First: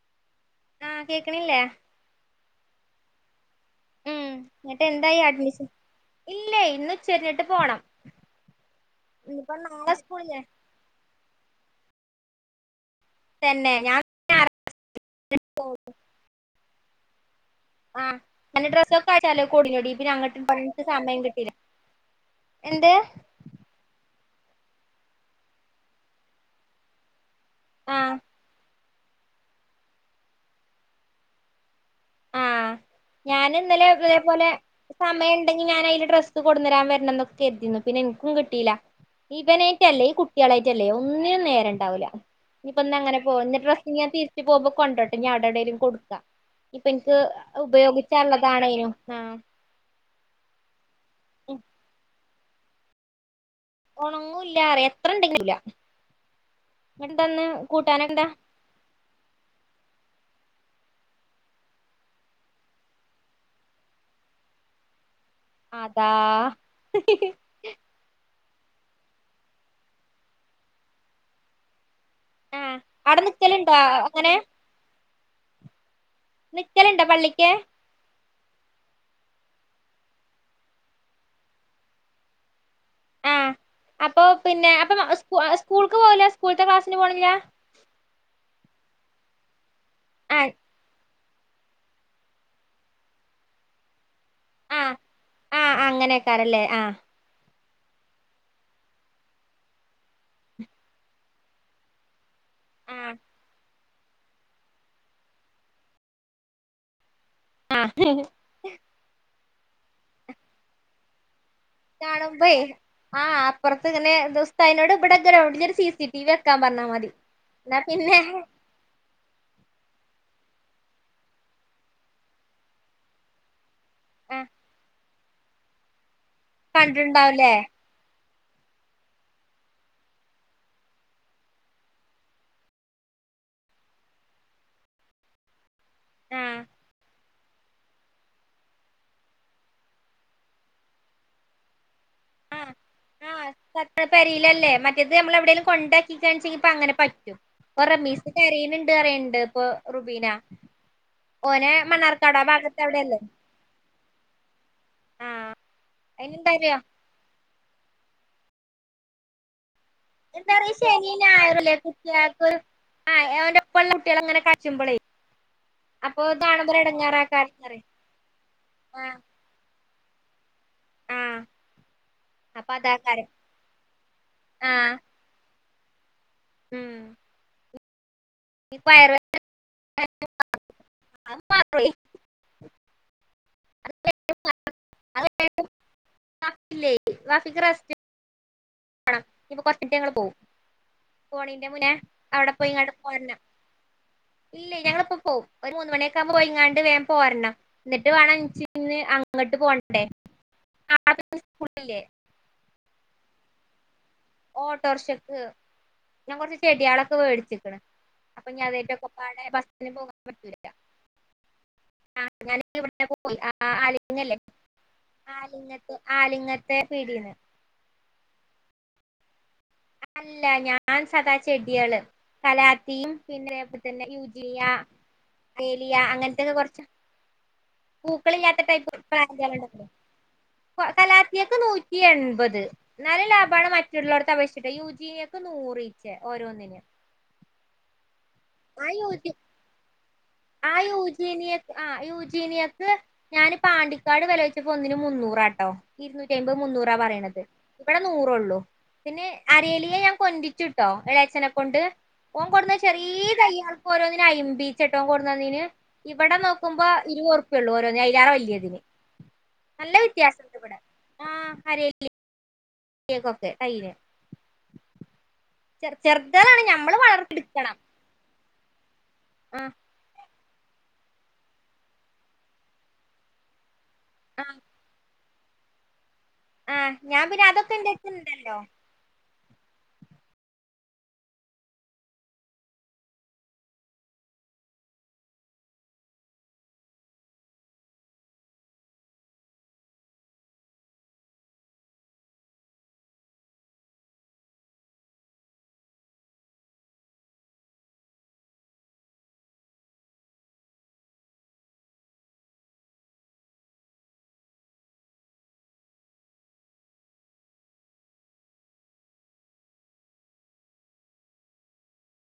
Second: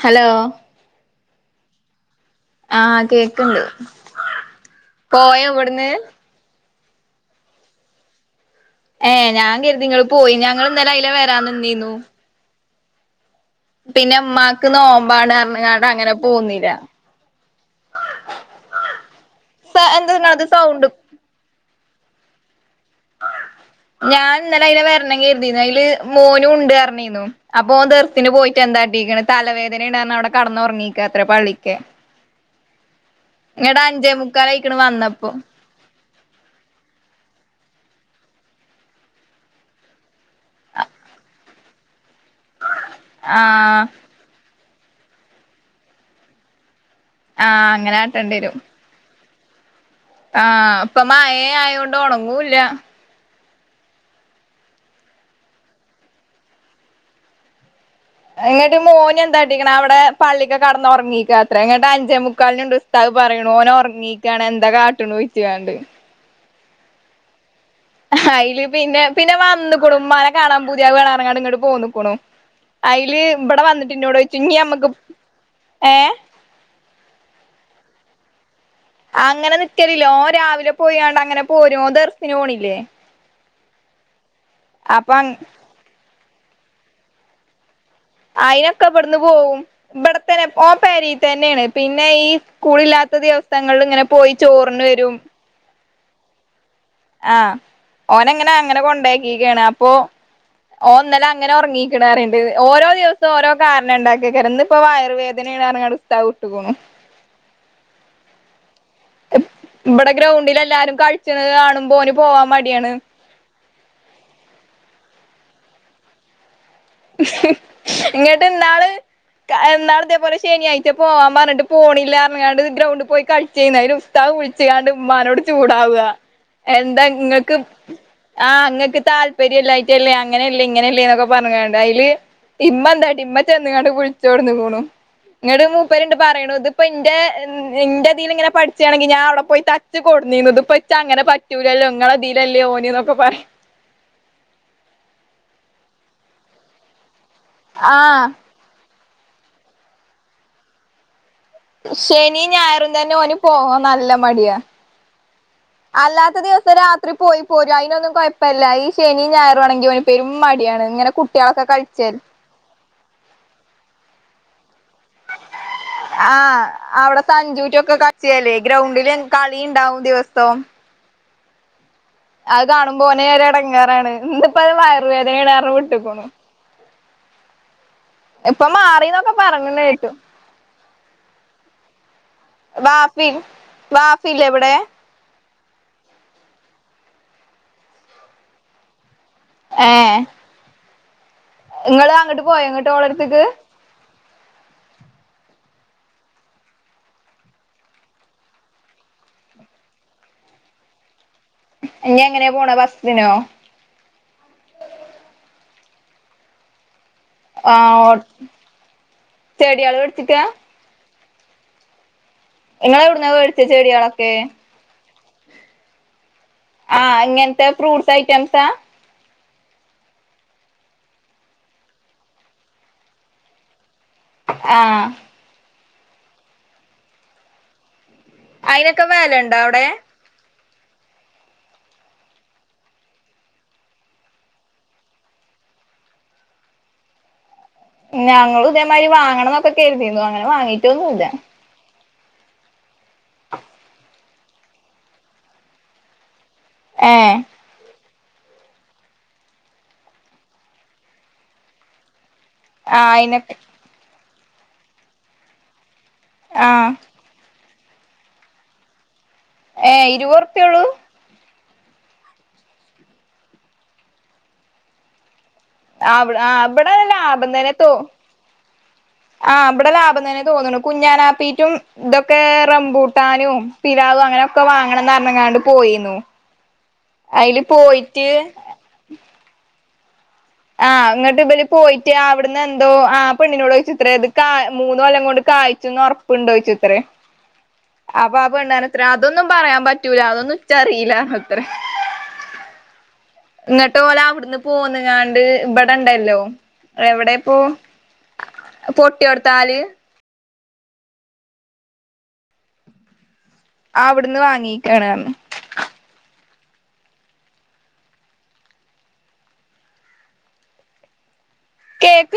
Hello ആഹ് കേക്കണില്ലേ ആഹ് കേക്കണ്ട് ഉം എന്നിട്ട് എന്തായി അഡ്മിഷൻ ഇല്ലേ ഇന്ന് ഴിഞ്ഞിട്ട് പോണം ഏ ഞാൻ കരുതിങ്ങള് നിങ്ങളെ സ്കൂളില്ലേ നിങ്ങള്പോയിന്ന് ഞങ്ങൾ ഇന്ന ലെഅതില വരാന്ന് നിന്നീന്നു തന്നെ ഞാൻ പിന്നെ ഉമ്മാക്ക്ന്ന് നോമ്പാണ് അം അങ്ങനെ പോന്നില്ല ആഹ് പിന്നെ ഡ്രസ്സ ഒക്കെ അയച്ചാലോ സ കുടിോടി പിന്നെ എന്താ അങ്ങട്ട് ഇങ്ങളത് പ സൗണ്ട് സമയം കിട്ടീല്ല എന്റെ ഞാൻ ഇന്നലെ അയിെ വരണം കരുതിരുന്നു അതില് മോനും ഉണ്ട് വരണിു അപ്പൊ ആഹ് തീർത്തിന് പോയിട്ട് എന്തായി തലവേദന ഉണ്ടന്ന് അവി കടന്നുറങ്ങിക്ക അത്ര പള്ളി ആഹ് ഞാൻ ഇങ്ങട്ട് ഇന്നലെ അഞ്ചേ ഇതേപോലെ മുക്കാലായിക്ക്ണ് വന്നപ്പോ സമയ ഉണ്ടെങ്കി ഞാൻ അതില് ഡ്രസ്സ് കൊടുു തരാൻ വരണം എന്നൊക്കെ കരുതിുന്നു പിന്നെ എനിക്കും കിട്ടിയില്ല ഇഈവനായിട്ട അല്ലേ ഈ കുട്ടികളായിട്ടല്ലേ ഒന്നിനും നേര ഉണ്ടാവൂില്ല ഇനിപ്പൊന്ന അങ്ങെ പോക ഇന്റെ്ര ആഹ് ഞൻ തിരിച്ച പോക്പോ കൊണ്ടോട്ടെ ഞാൻവിടെ എവിടെേങ്കലും കൊടുക്കാം ഇ എനിക്ക് ആഹ് അങ്ങനെ ഉപയോഗിച്ചാുള്ളതാണും ആ ആഹ അപ്പൊ മായ ആയത കൊണ്ട്ോണം അങ്ങൂല്ല ഉണങ്ങൂല്ലറ എത്ര ഇണ്ടെങ്കുംല്ല എന്തന്ന് എങ്ങിട്ട് മോന് എന്താ അടിക്കണ അവിടെ പള്ളിക്കൊക്കെ കടന്നുറങ്ങീിക്കുക അത്ര എങ്ങട്ട അഞ്ചേ മുുക്കാലിുണ്ട് ഉസ്താവ് പറയണ ഓനെ ഉറങ്ങീക്കയാണ് എന്താ കാട്ടണു ചോയിച്ച്കാണ്ട് അതാ [unintelligible] അയില് പിന്നെ പിന്നെ വന്നക്കൂടും മല കാണാൻ പുതിയ വേണാറങ്ങാട് ഇങ്ങോട്ട് പോന്നക്കണു ആഹ് അവിടെ അയില് ഇവിടെ നിക്കലുണ്ടോ വന്നിട്ട് ഇന്ന ഇടെ അങ്ങനെ വച്ചു ഇനി നമ്മക്ക് ഏ നിക്കലുണ്ട പള്ളിക്ക് അങ്ങനെ നിക്കലില്ലോ രാവിലെ പോയണ്ട് അങ്ങനെ പോരും ദർശന് പോണില്ലേ ആ അപ്പൊ അം സ്കൂൾത്തെ ക്ലാസ്സിന് പോണമാ അയിനൊക്കെ അവിടന്ന് പോകവും ഇവിടെത്തനെ ആഹ് ഓ പീ തന്നെയാണ് പിന്നെ ഈ സ്കൂളില്ലാത്ത അവസ്ഥങ്ങളിൽ ഇങ്ങനെ പോയി ചോറിന്ന് വരും ക്കറല്ലേ ആ ആഹ ഓനങ്ങനെ അങ്ങനെ കൊണ്ടാക്കിക്കയാണ് അപ്പൊ ഓന്നല അങ്ങനെ ഉറങ്ങിക്കിടാറുണ്ട് ഓരോ ആഹ് ദിവസം ഓരോ കാര ഉണ്ടാക്കി കറന്ന് ഇപ്പ വയറുവേദനങ്ങ അടിസ്ഥതാവ കട്ടുന്നു ആഹ് ഇവിടെ ഗ്രൗണ്ടിൽ എല്ലാരും കഴിച്ച കാണുമ്പോ ന് പോവാൻ മടിയാണ് പുറത്ത് ഇങ്ങെനെ ദിവസ്സ്തഅയ്നോട് ഇവിടക്കെ സി സി ടി വി പറഞ്ഞാ മതി എന്നാ പിന്നെ ഇങ്ങട്ട് ന്നാള്തേപോ ശനിയാഴ്ച പോവാംപർഞ്ഞിട്ട് പോണില്ലാർഞ്ഞാണ്ട് ഗ്രൌണ്ടിൽ പോയി കളി ചെയ്നി ആഹ് വിളിച്ച്കാണ്ട് ഉമ്മാനോട് ചൂടാവ കണ്ടിട്ടുണ്ടാവുല്ലേ എന്താങ്ങക്ക് ആഹ് ങ്ങക്ക് താല്പര്യല്ലായിട്ടല്ലേ അങ്ങനെല്ലേ ഇങ്ങനെല്ലേ ന്നൊക്കെ പർഞ്ഞ്കാണ്ട് അയ്ല് ഇമ്മന്താട്ടി ഇമ്മ ചെന്ന്ങ്ങാണ്ട് വിളിചൊട്ന്ന്ക്ണു ഇങ്ങട്ട് മൂപ്പര്ണ്ട് ആഹ് പറയെണുത്പ്പൊന്റെ ഇന്റെതിലിങ്ങനെ പഠിച്ചാണെങ്കിൽ ഞാനൗടെ പോയി തച്ച് കൊടുന്നീ നു ഇപ്പൊച്ചാ അങ്ങനെ പറ്റൂലല്ലോ നിങ്ങളെ ആ ആ പെരീലല്ലേ മറ്റേത് നമ്മൾ എവിടെലും കൊണ്ട ണെങ്കിപ്പ അങ്ങനെ പറ്റു ഇപ്പ റമീശ ആഹ് കരയ്ണ്ട് ഇക്കറീണ്ട് ഇപ്പൊ റുബീന ഓനെ മണ്ണാർക്കാട് ആ ശനിയും ഭാഗത്ത് ഞായറും തന്നെ അവിടെയല്ലേ ഓന് പോകാൻ നല്ല മടിയാ ആഹ് അല്ലാത്ത ദിവസം അയിനെന്താറിയോ രാ ത്രി പോയി പോരും അയ്നൊന്നും കൊ യ്പ്പല്ല്യഈ ശനിം ഞായറുവാണെങ്കി എന്താറിയൊ ഈ ശനീം ഞായറൂം ല്ലേ കുട്ട്യാൾക്ക് ആ അവന്റൊപ്പ ള്ള കുട്ടികൾ അങ്ങനെ കൾച്ചുമ്പളെ ആ അവിടെ എടങ്ങേറാക്കാരം പറയും സഞ്ജുന്റൊക്കെ കക്ഷിയല്ലേ ഗ്രൗണ്ടില് ആഹ് കളിണ്ടാവും. ദിവസവും ആഹ് അത് അപ്പൊ കാണുമ്പോനെ അതാക്കാരം ഒരെടങ്ങേറാണ് ഇന്ന്പ്പോ അത് ആഹ് വയർവേനേണ് പോണം ഉം ഇപ്പ ഇനിപ്പ മാറിന്നൊക്കെ പറഞ്ഞതേട്ടു അ മാപളീം ബാഫി ബാഫില്ലേവിടെ അല്ല ഫ [unintelligible] ആ ഇപ്പ കൊറച്ചയ് ഞ്ഞിട്ടങ്ങള് പോകും നിങ്ങള് അങ്ങോട്ട് പോയൊ ങ്ങട്ട് പോരണം ഓളടുത്ത്ക്ക് ഇല്ല ഞങ്ങളിപ്പോ പോകും ഒരു മൂന്ന് മണിയൊക്കെകുമ്പ പോയി ങ്ങാണ്ട് വേം പോരണം എന്നിട്ട് വേണം ഇന്ന് അങ്ങട്ട് പോണ്ടേ സ്കൂളില്ലേ ഇനി എങ്ങനെയ പോണത് ബസ്സിനോ ഓട്ടോറിഷക്ക് പിന്നെ കൊർച് ചെട്യ ളൊ മേടിച്ചിക്ക്ണ് ആഹ് ഓ അപ്പൊഞ്ഞതെയ്റ്റ് ഒക്കപ്പാടെ ബസ്സിന് ചെടിയാള് പോകാൻ പറ്റൂല്ല നിങ്ങള എവിടുന്നാ മേടിച്ചേ ചെടികളൊക്കെ ആലിങ്ങന്ന് ആലിങ്ങന്ന് ആഹ ഇങ്ങനത്തെ ഫ്രൂട്ട്സ് ഐറ്റംസാ അല്ല ഞാൻ സദാ ചെടികള് കലാത്തിയും പിന്നെ [unintelligible] ആഹ് യാ അങ്ങനത്തെൊക്കെ കുറച്ച അയിനൊക്കെ വേലുണ്ടോ അവിടെ കലാർത്തിക്ക് നൂറ്റി എൺപത് നല്ല ലാഭമാണ് മറ്റുള്ളള്ളോടത്തെ അപേ ചട്ട യുജിൊക്കെ നൂറ്ച്ചേ ഓരോന്നിനും ഞങ്ങൾ ഇതേമാതിരി വാങ്ങണംമൊക്കെ കരുതിനു അങ്ങനെ വാങ്ങീട്ടൊന്നും ഇല്ല യക്ക് ഞാന് പാണ്ടിക്കാട് വിലവെച്ചപ്പോ ഒന്നിന് മുന്നൂറാട്ടോ ഇരുന്നൂറ്റി മുന്നൂറ ഏഹ് പറയണത് ഇവിടെ നൂറള്ളൂ പിന്നെ അരേലിയെ ഞാൻ കൊഞ്ചിച്ചു ച്ചുട്ടോ എളാച്ച്ചനെ കൊണ്ട് ഓൻ കൊടുന്നാ ആഹ് ചെറിയ അയിനൊക്കെ ചെയ്യാർ ഇപ്പോഒരോന്നിന് അയ്ബീച്ചേട്ടോ ഒൻ കൊണ്ടെനീന് ഇവിടെ നോക്കുമ്പോ ആഹ് ഇരുവത് ഉറപ്പേ ഉള്ളൂ ഓരോ അയിലാറെ വലിയതിന് നല്ല ഏഹ് വ്യത്യാസം ഇണ്ട് ഇവിടെ ഇരുപതുറുപ്പ്യള്ളൂ ആ അരെയില് കേക്കൊക്കെ തൈയ്ലേ ആ ആ ഇബടെ ലാഭം തന്നെത്തോ ആ ഇവിടെ ലാഭം തനെ തോന്ണ് കുഞ്ഞാനാപ്പീറ്റും ഇതൊക്കെ റംമ്പൂട്ടാനും പിലാവ് അങ്ങനൊക്കെ വാങ്ങണം ന്നങ്ങാണ്ട് പോയിന്നു ആഹ്‌ ഞാൻ പിന്നെ അയില് അതൊക്കെ ന്റെ ത്തി പോയിട്ട് ണ്ടല്ലോ ആഹ് ഇങ്ങട്ട് ഇവല് പോയിട്ട് അവിടുന്ന് എന്തോ ആ പെണ്ണിനോട് ചോദിച്ചുത്രേ അത് കാ മൂന്ന കൊല്ലം കൊണ്ട് കായ്ച്ചുന്ന് ഒറപ്പോണ്ടോ ചോയിച്ചുത്രേ അപ്പൊ ആ പെണ്ണാൻ ഇത്ര അതൊന്നും പറയാൻ പറ്റൂല അതൊന്നും ഇച്ചറിയില്ല ഇത്രെ എന്നിട്ട് പോലെ അവിടുന്ന് പോന്ന് ഞാണ്ട് ഇവിടെണ്ടല്ലോ എവിടെപ്പോ പൊട്ടിയൊ ടുത്താല് ആ അവിടുന്ന് വാങ്ങിക്കാണ് കേക്ക്